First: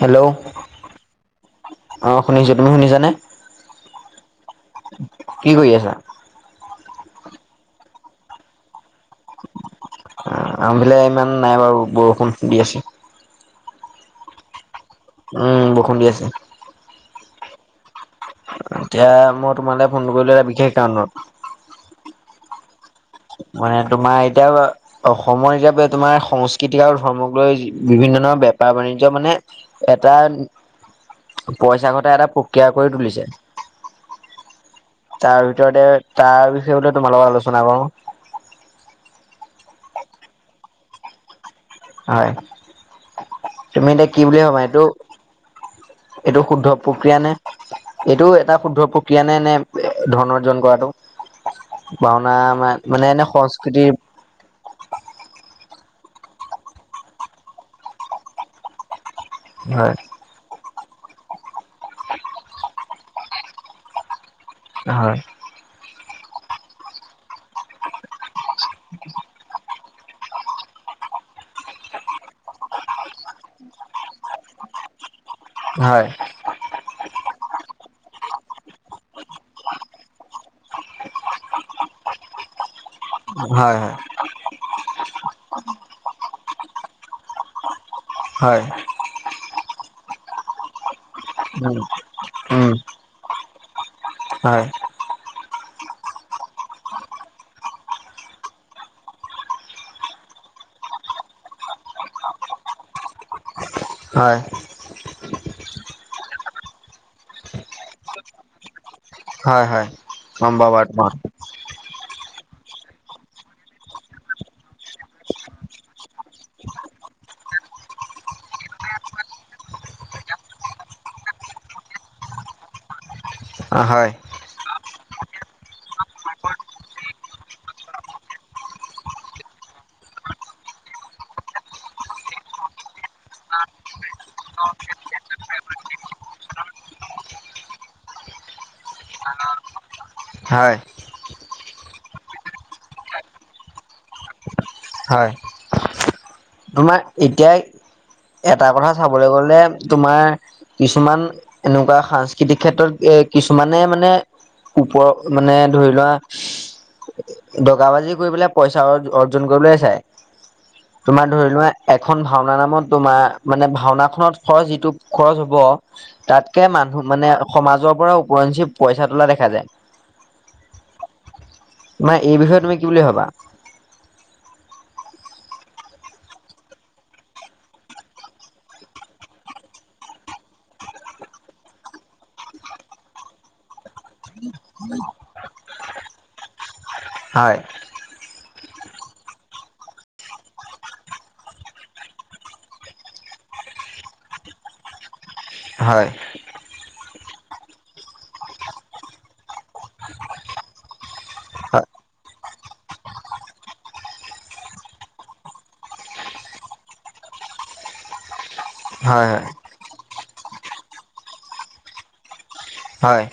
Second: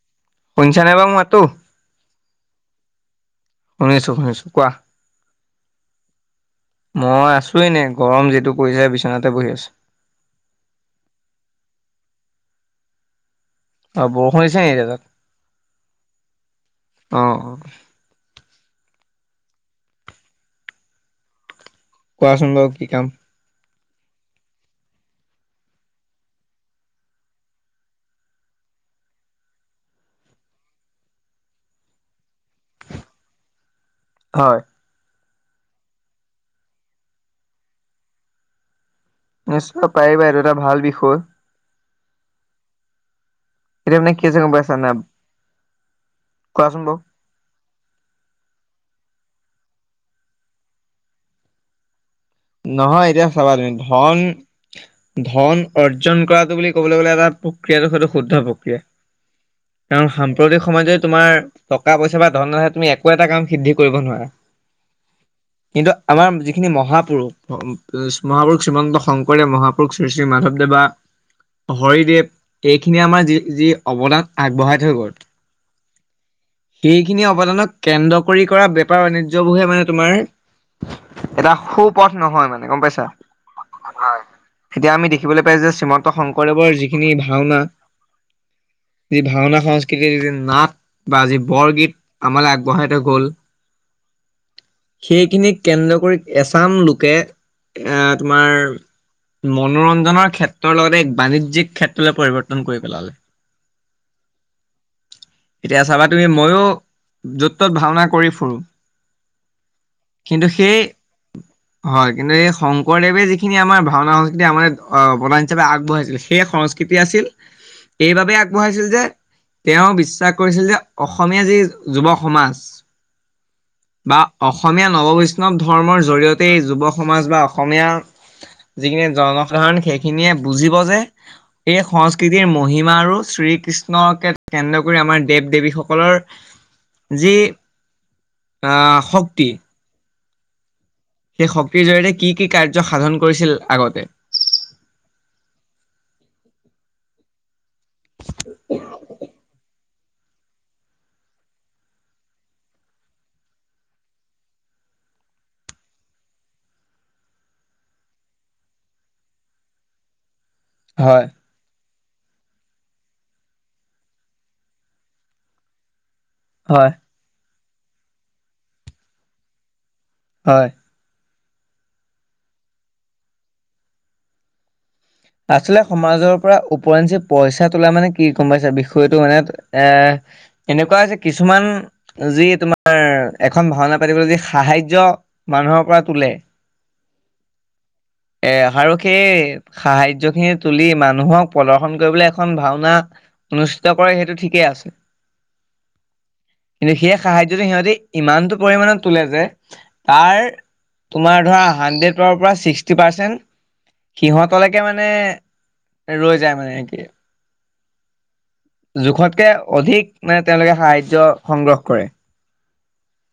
Hello? শুনিছা নে বাৰু মোৰ মাতটো অ শুনিছো তুমি শুনিছানে বাৰু শুনিছো শুনিছো কোৱা। কি কৰি আছা? মই আছো এনে গৰম যিটো পৰিছে বিছনাতে বহি আছো। আমাৰ ফালে ইমান নাই বাৰু বৰষুণ দি আছে। অ', বৰষুণ দিছে নেকি এতিয়া তাত? উম, বৰষুণ দি আছে। অ'। এতিয়া মই তোমালে ফোনটো কৰিলো এটা বিশেষ কাৰণত। কোৱাচোন বাৰু কি কাম? মানে তোমাৰ এতিয়া অসমৰ এতিয়া তোমাৰ সংস্কৃতি আৰু ধৰ্মক লৈ বিভিন্ন ধৰণৰ বেপাৰ বাণিজ্য মানে এটা পইচা ঘটা এটা প্ৰক্ৰিয়া কৰি তুলিছে। হয়। তাৰ ভিতৰতে তাৰ বিষয়ে তোমাৰ লগত আলোচনা কৰোঁ। নিশ্চয় পাৰিবা এইটো এটা ভাল বিষয়। হয়। তুমি এতিয়া মানে কি বুলি হৈছে গম ভাবা পাইছা এইটো নাই? এইটো শুদ্ধ কোৱাচোন বাৰু। প্ৰক্ৰিয়া নে? এইটো এটা শুদ্ধ প্ৰক্ৰিয়া নে নে ধন অৰ্জন কৰাটো? ভাওনা মানে এনে সংস্কৃতিৰ অন ধন অৰ্জন কৰাটো বুলি ক'বলৈ এটা প্ৰক্ৰিয়াটো হয়টো শুদ্ধ প্ৰক্ৰিয়া। হয় কাৰণ [unintelligible] প্ৰতি সময়তে তোমাৰ টকা-পইচা বা ধন নহ'লে তুমি একো এটা কাম সিদ্ধি কৰিব নোৱাৰা। হয়। কিন্তু আমাৰ যিখিনি মহাপুৰুষ। উ, মহাপুৰুষ শ্ৰীমন্ত শংকৰ দেৱ মহাপুৰুষ শ্ৰী শ্ৰী মাধৱদেৱা। হৰিদেৱ এইখিনিয়ে আমাৰ যি যি অৱদান আগবঢ়াই থৈ গ'ল। হয়। সেইখিনি অৱদানক কেন্দ্ৰ কৰি কৰা বেপাৰ বাণিজ্য়বোৰে মানে তোমাৰ এটা সু পথ নহয় মানে গ'ম পাইছা? হয়, হয়। এতিয়া আমি দেখিবলৈ পাইছ যে শ্ৰীমন্ত শংকৰদেৱৰ যিখিনি ভাওনা। হয়। যি ভাওনা সংস্কৃতিৰ যি নাট বা যি উম বৰগীত আমালৈ উম আগবঢ়াই থৈ গ'ল। হয়। সেইখিনিক কেন্দ্ৰ কৰি এছাম লোকে এ, তোমাৰ মনোৰঞ্জনৰ ক্ষেত্ৰৰ লগতে এক বাণিজ্য়িক ক্ষেত্ৰলৈ পৰিৱৰ্তন কৰি পেলালে। হয়। এতিয়া চাবা তুমি ময়ো য'ত ত'ত ভাওনা কৰি ফুৰো। হয়, হয় কিন্তু গ'ম পাও সেই বাৰু [unintelligible] হয় কিন্তু এই শংকৰদেৱে, যিখিনি আমাৰ ভাওনা, সংস্কৃতি আমাৰ প্ৰদান হিচাপে আগবঢ়াইছিলে সেই সংস্কৃত আছিল সেই বাবে আগবঢ়াইছিল যে তেওঁ বিশ্বা, কৰিছিল যে অসমীয়া যি যুৱ, সমাজ হয় বা অসমীয়া, নৱ বৈষ্ণৱ ধৰ্মৰ, জৰিয়তেই যুৱ সমাজ বা অসমীয়া। যিখিনি জনসাধাৰণ সেইখিনিয়ে বুজিব যে এই সংস্কৃতিৰ মহিমা আৰু শ্ৰীকৃষ্ণকে, কেন্দ্ৰ কৰি আমাৰ দেৱ দেৱীসকলৰ যি আহ শক্তি। হয়। সেই শক্তিৰ জৰিয়তে কি কি কাৰ্য সাধন কৰিছিল আগতে। হয় তোমাৰ এতিয়া এটা কথা চাবলৈ গ'লে তোমাৰ কিছুমান এনেকুৱা সাংস্কৃতিক কিছুমানে মানে। ওপৰৰ মানে ধৰি লোৱা। দগ বাজি কৰি পেলাই পইচা অৰ্জন কৰিবলৈ চাই। হয়। তোমাৰ ধৰি লোৱা এখন ভাওনা, নামত তোমাৰ মানে ভাওনাখনত খৰচ যিটো খৰচ হ'ব। তাতকে হয় মানুহ মানে সমাজৰ পৰা ওৰঞ্চি পইচা তোলা দেখা যায়। হয়। নাৰ এই বিষয়ে তুমি কি বুলি ভাবা। আচলতে সমাজৰ পৰা ওৰিঞ্চি পইচা তোলা মানে কি গম পাইছে বিষয়টো মানে এ এনেকুৱা হৈছে কিছুমান যি তোমাৰ এখন ভাওনা, পাতিবলৈ যি সাহাৰ্য। মানুহৰ পৰা তোলে। হয়। এ আৰু সেই সাহাৰ্য খিনি তুলি মানুহক প্ৰদৰ্শন কৰিবলৈ এখন ভাওনা। অনুষ্ঠিত কৰে সেইটো ঠিকেই আছে। হয়। কিন্তু সেই সাহাৰ্যটো সিহঁতি ইমানটো পৰিমমানত তোলে যে তাৰ তোমাৰ ধৰা হয়, হাড্ৰেডৰ পৰা ছিক্সটি পাৰ্চেন্ট সিহত তলৈকে মানে ৰৈ যায় মানে কি? হয়, জোখতকে অধিক মানে তেওঁলোকে সাহাৰ্য্য সংগ্ৰহ কৰে। হয়।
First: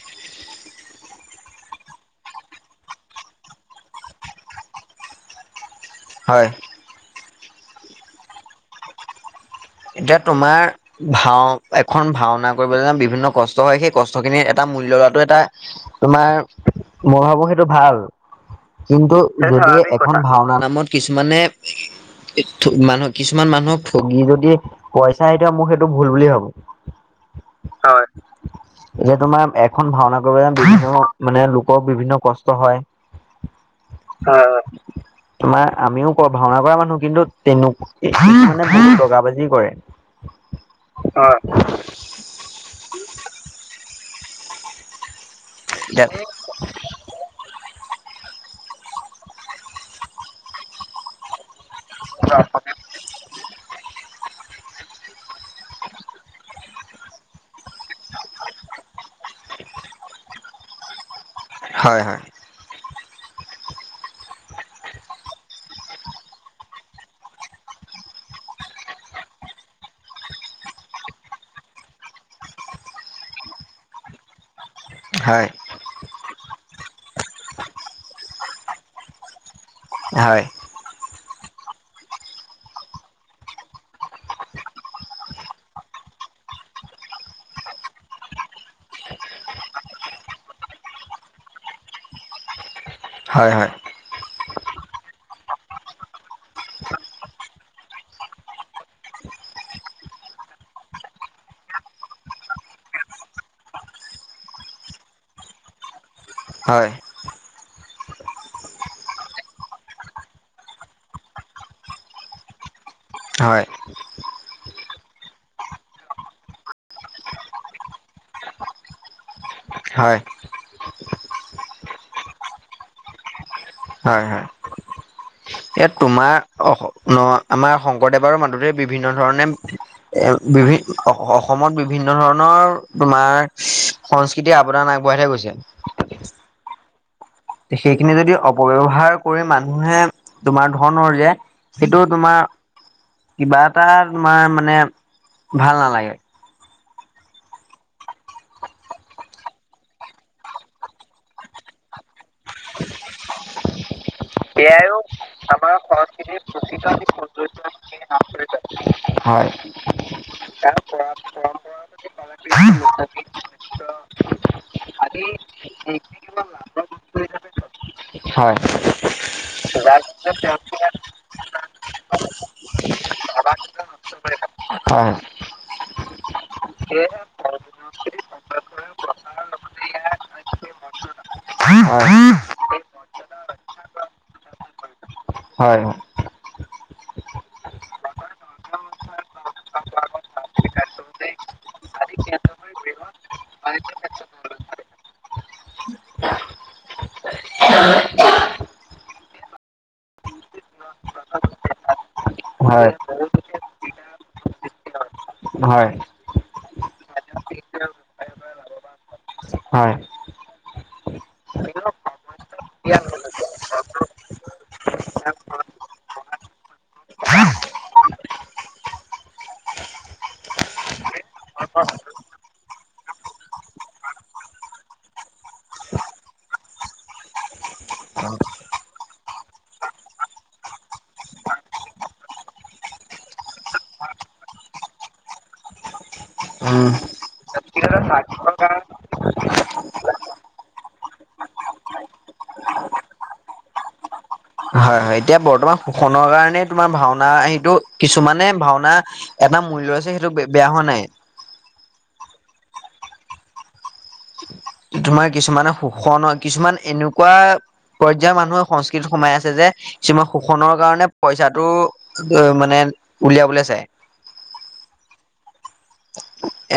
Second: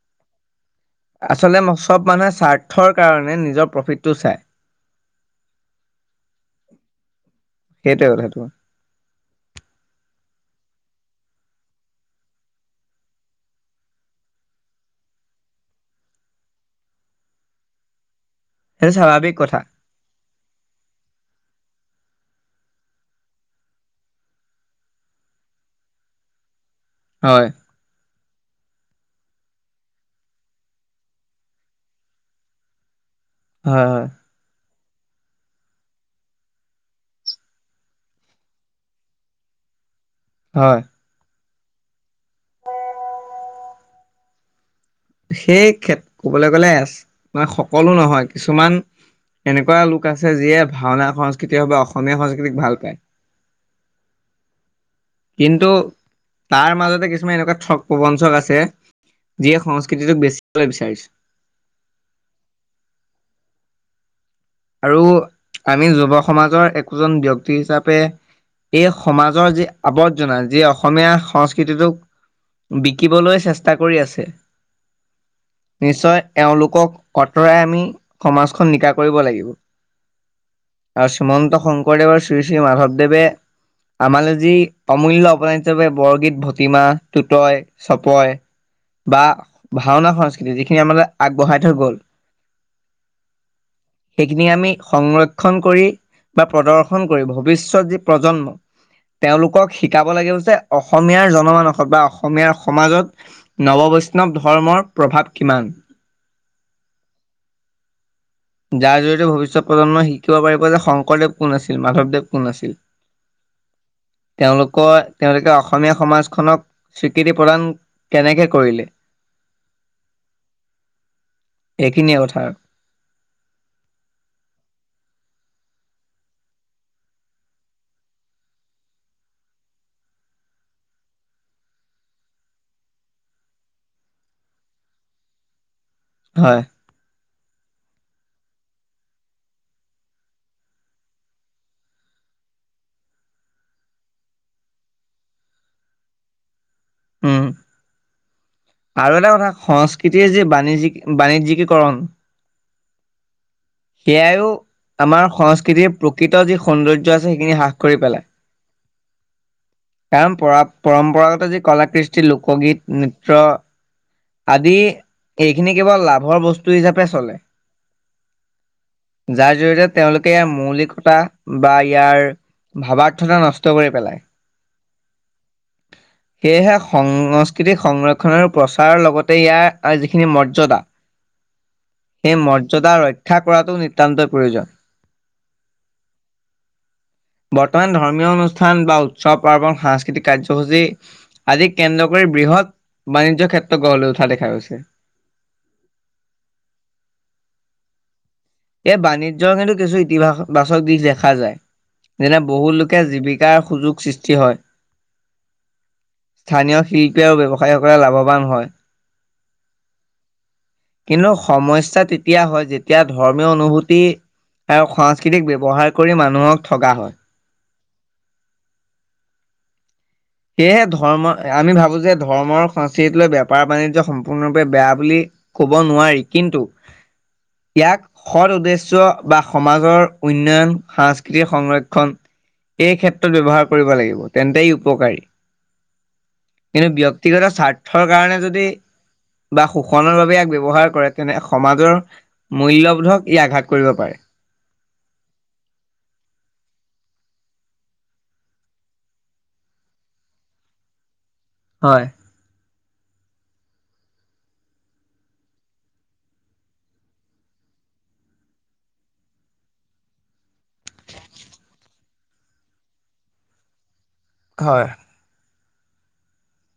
আচলতে ম চব মানুহে স্বাৰ্থৰ কাৰণে নিজৰ প্ৰফিটটো চাই। হয়। সেইটো কথাটো। এতিয়া তোমাৰ ভাও এখন ভাওনা, কৰিবলৈ যে বিভিন্ন কষ্ট হয় সেই কষ্ট খিনি এটা মূল্যয় লোৱাটো এটা তোমাৰ মই ভাবো সেইটো ভাল সেইটো কিন্তু স্বাভাৱিক যদি কথা [unintelligible] ভাওনা, নামত কিছুমানে মানুহ কিছুমান মানুহক ঠগি যদি। পইচা এতিয়া মোৰ সেইটো ভুল বুলি ভাবো। হয়। হয়। এতিয়া তোমাৰ এখন ভাঙনা কৰিবলৈ মানে লোকৰ বিভিন্ন কষ্ট হয়। হয় হয়। হয় হয়। তোমাৰ আমিও ভাওনা কৰা মানুহ কিন্তু তেনেকে বহুত বগা বাজি কৰে। হয়। হয়। সেই ক্ষেত ক'বলৈ গ'লে মানে সকলো নহয়, কিছুমান এনেকুৱা লোক আছে যিয়ে ভাওনা সংস্কৃতিৰ বাবে অস অসমীয়া সংস্কৃতিক ভাল পায়। [unintelligible] কিন্তু তাৰ মাজতে কিছুমান এনেকুৱা ঠগ প্ৰবঞ্চক আছে যিয়ে সংস্কৃতিটোক বেচিবলৈ বিচাৰিছে। হয় হয়। আৰু আমি যুৱ সমাজৰ একোজন ব্যক্তি হিচাপে এই সমাজৰ যি আবৰ্জনা যি অসমীয়া সংস্কৃতিটোক বিকিবলৈ চেষ্টা কৰি আছে। হয়। নিশ্চয় এওঁলোকক অঁতৰাই আমি সমাজখন নিকা কৰিব লাগিব। হয়। আৰু শ্ৰীমন্ত শংকৰদেৱ আৰু শ্ৰী শ্ৰী মাধৱদেৱে আমালে যি অমূল্য অৱদান হিচাপে বৰগীত, ভটমা, টুতয় চপয় বা ভাওনা সংস্কৃতি যিখিনি আমালে আগবঢ়াই থৈ গ'ল হয় হয়। সেইখিনি আমি সংৰক্ষণ কৰি বা প্ৰদৰ্শন কৰি ভৱিষ্যত যি প্ৰজন্ম তেওঁলোকক শিকাব লাগিব যে অসমীয়াৰ জনমানসত বা অসমীয়াৰ সমাজত নৱবৈষ্ণৱ ধৰ্মৰ প্ৰভাৱ কিমান। হয়। যাৰ জৰিয়তে ভৱিষ্যত প্ৰজন্মই শিকিব পাৰিব যে শংকৰদেৱ কোন আছিল মাধৱদেৱ কোন আছিল। হয়। তেওঁলোকৰ তেওঁলোকে অসমীয়া সমাজখনক স্বীকৃতি প্ৰদান কেনেকে কৰিলে হয়। এইখিনিয়ে কথা। হয় হয়। ইয়াত তোমাৰ অহ ন আমাৰ শংকৰদেৱৰ মাধৱদেৱে বিভিন্ন ধৰণে এ বিভি অসমত বিভিন্ন ধৰণৰ তোমাৰ সংস্কৃতিৰ আৱদান আগবঢ়াই থৈ গৈছিল। হয়। সেইখিনি যদি অপব্যৱহাৰ কৰি মানুহে তোমাৰ ধন ৰজে সেইটো তোমাৰ কিবা এটা তোমাৰ মানে ভাল নালাগে। উম আৰু এটা কথা সংস্কৃতিৰ যি বাণিজ্যিক বাণিজ্যিকীকৰণ সেইয়াইও এয়াইও আমাৰ যি সংস্কৃতিৰ দূষিত সৌন্দৰ্য আছে সেইখিনি হ্ৰাস কৰি পেলায়। [unintelligible] হয়। কাৰণ পৰা পৰম্পৰাগত যি কলা কৃষ্টি, লোকগীত, নৃত্য আদি এইখিনি কেৱল লাভৰ বস্তু হিচাপে চলে। হয়। যাৰ জৰিয়তে তেওঁলোকে মৌলিকতা বা ইয়াৰ ভাবাৰ্থতা নষ্ট কৰি পেলাই। অ। সেয়েহে সংস্কৃতিক সংৰক্ষণৰ প্ৰচাৰৰ লগতে ইয়াৰ যিখিনি মৰ্যাদা [unintelligible] সেই মৰ্যদা ৰক্ষা কৰাটো নিতান্তই প্ৰয়োজন। হয় হয়। বৰ্তমান ধৰ্মীয় অনুষ্ঠান বা উৎসৱ, পাৰ্বন, সাংস্কৃতিক কাৰ্যসূচী, আদি কেন্দ্ৰ কৰি বৃহৎ বাণিজ্য ক্ষেত্ৰ গঢ় লৈ উঠা দেখা গৈছে। এই বাণিজ্যৰ কিন্তু কিছু ইতিবা বাচক দিশ দেখা যায়। যেনে বহুত হয়। লোকে জীৱিকাৰ সুযোগ সৃষ্টি হয়। হয়। স্থানীয় শিল্পী আৰু ব্যৱসায়ীসকলে লাভৱান হয়। হয়। কিন্তু সমস্যা তেতিয়া হয় যেতিয়া। ধৰ্মীয় অনুভূতি আৰু সংস্কৃতিক ব্যৱহাৰ কৰি মানুহক ঠগা হয়। সেয়েহে ধৰ্ম আমি ভাবো যে ধৰ্মৰ সংস্কৃতিক লৈ বেপাৰ বাণিজ্য সম্পূৰ্ণৰূপে বেয়া বুলি ক'ব নোৱাৰি কিন্তু ইয়াক। সৎ উদ্দেশ্য বা সমাজৰ উন্নয়ন সাংস্কৃতিক সংৰক্ষণ এই ক্ষেত্ৰত ব্যৱহাৰ কৰিব লাগিব, তেন্তে ই উপকাৰী। কিন্তু উম, ব্যক্তিগত স্বাৰ্থৰ কাৰণে যদি। বা শোষণৰ বাবে ইয়াক ব্যৱহাৰ কৰে তেনে সমাজৰ মূল্যবোধক ই আঘাত কৰিব পাৰে। হয়, এতিয়া বৰ্তমান শোষণৰ কাৰণে তোমাৰ ভাওনা সেইটো কিছুমানে ভাওনা। এটা মূল্য আছে সেইটো বে বেয়া হোৱা নাই। হয়। তোমাৰ কিছুমানে শোষণ হয় কিছুমান এনেকুৱা পৰ্যয়াৰ মানুহে সংস্কৃতিত সোমাই আছে যে কিছুমান শোষণ কাৰণে পইচাটো অ মানে উলিয়াবলৈ চাই। হয়।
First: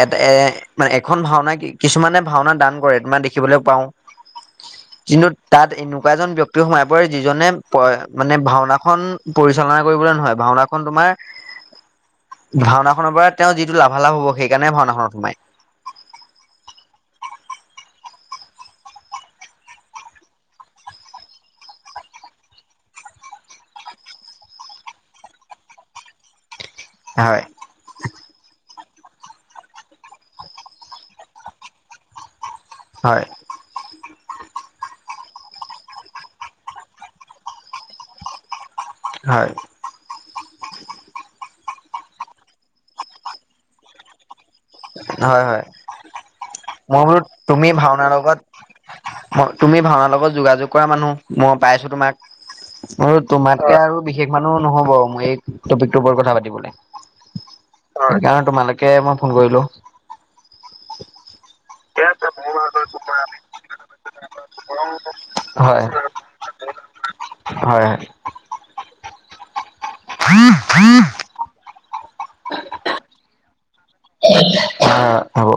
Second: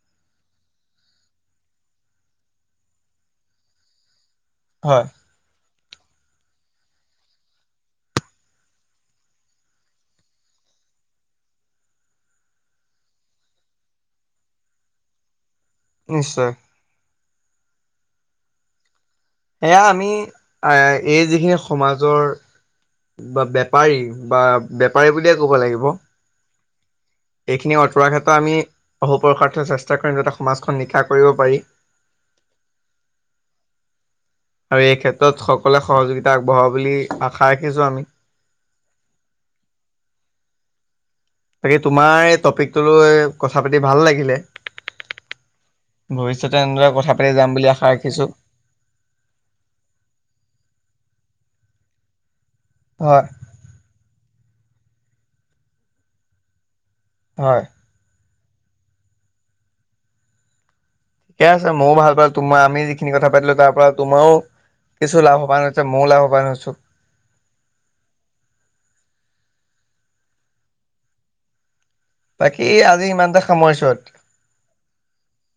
এটা এ মানে এখন ভাওনা কিছুমানে ভাওনা দান কৰে তোমাৰ দেখিবলৈ পাওঁ। [unintelligible] হয়। কিন্তু তাত এনেকুৱা এজন ব্যক্তি সোমাই পৰে যিজনে মানে ভাওনাখন পৰিচালনা কৰিবলৈ নহয়, ভাওনাখন তোমাৰ। ভাওনাখনৰ পৰা তেওঁ যিটো লাভালাভ হ'ব সেইকাৰণে ভাওনাখনত সোমায়। নিশ্চয়। এয়া আমি এই যিখিনি সমাজৰ। বা বেপাৰী বা বেপাৰী বুলিয়ে ক'ব লাগিব। হয়। এইখিনি আঁতৰৰ ক্ষেত্ৰত আমি অহপুৰসৰ্থ চেষ্টা কৰিম যাতে সমাজখন নিকা কৰিব পাৰিম। হয়। আৰু এই ক্ষেত্ৰত সকলোৱে সহযোগিতা আগবঢ়াব বুলি আশা ৰাখিছো আমি। হয়। বাকী তোমাৰ এই টপিকটো লৈ কথা পাতি ভাল লাগিলে। হয় হয়, ভৱিষ্যতে এনেদৰে মই কথা বোলো পাতি যাম বুলি তুমি আশা ভাওনাৰ ৰাখিছো লগত ম তুমি ভাওঁনাৰ লগত যোগাযোগ কৰা মানুহ মই পাইছো তোমাক। আৰু হয় তোমাতকে আৰু বিশেষ মানুহ নহ'ব মোৰ এই টপিকটোৰ ওপৰত কথা পাতিবলে। হয়। অৰকা তোমালৈকে মই ফোন কৰিলোঁ। ঠিকে আছে, ময়ো ভাল পালোঁ তোমাৰ। আমি যিখিনি কথা পাতিলো তাৰ পৰা তোমাৰো কিছু লাভৱান হৈছে, মইয়ো লাভৱান হৈছো। হয় হয়। [inaudible] বাকী আজি ইমানতে সামৰিচো আৰু। হয় হ'ব।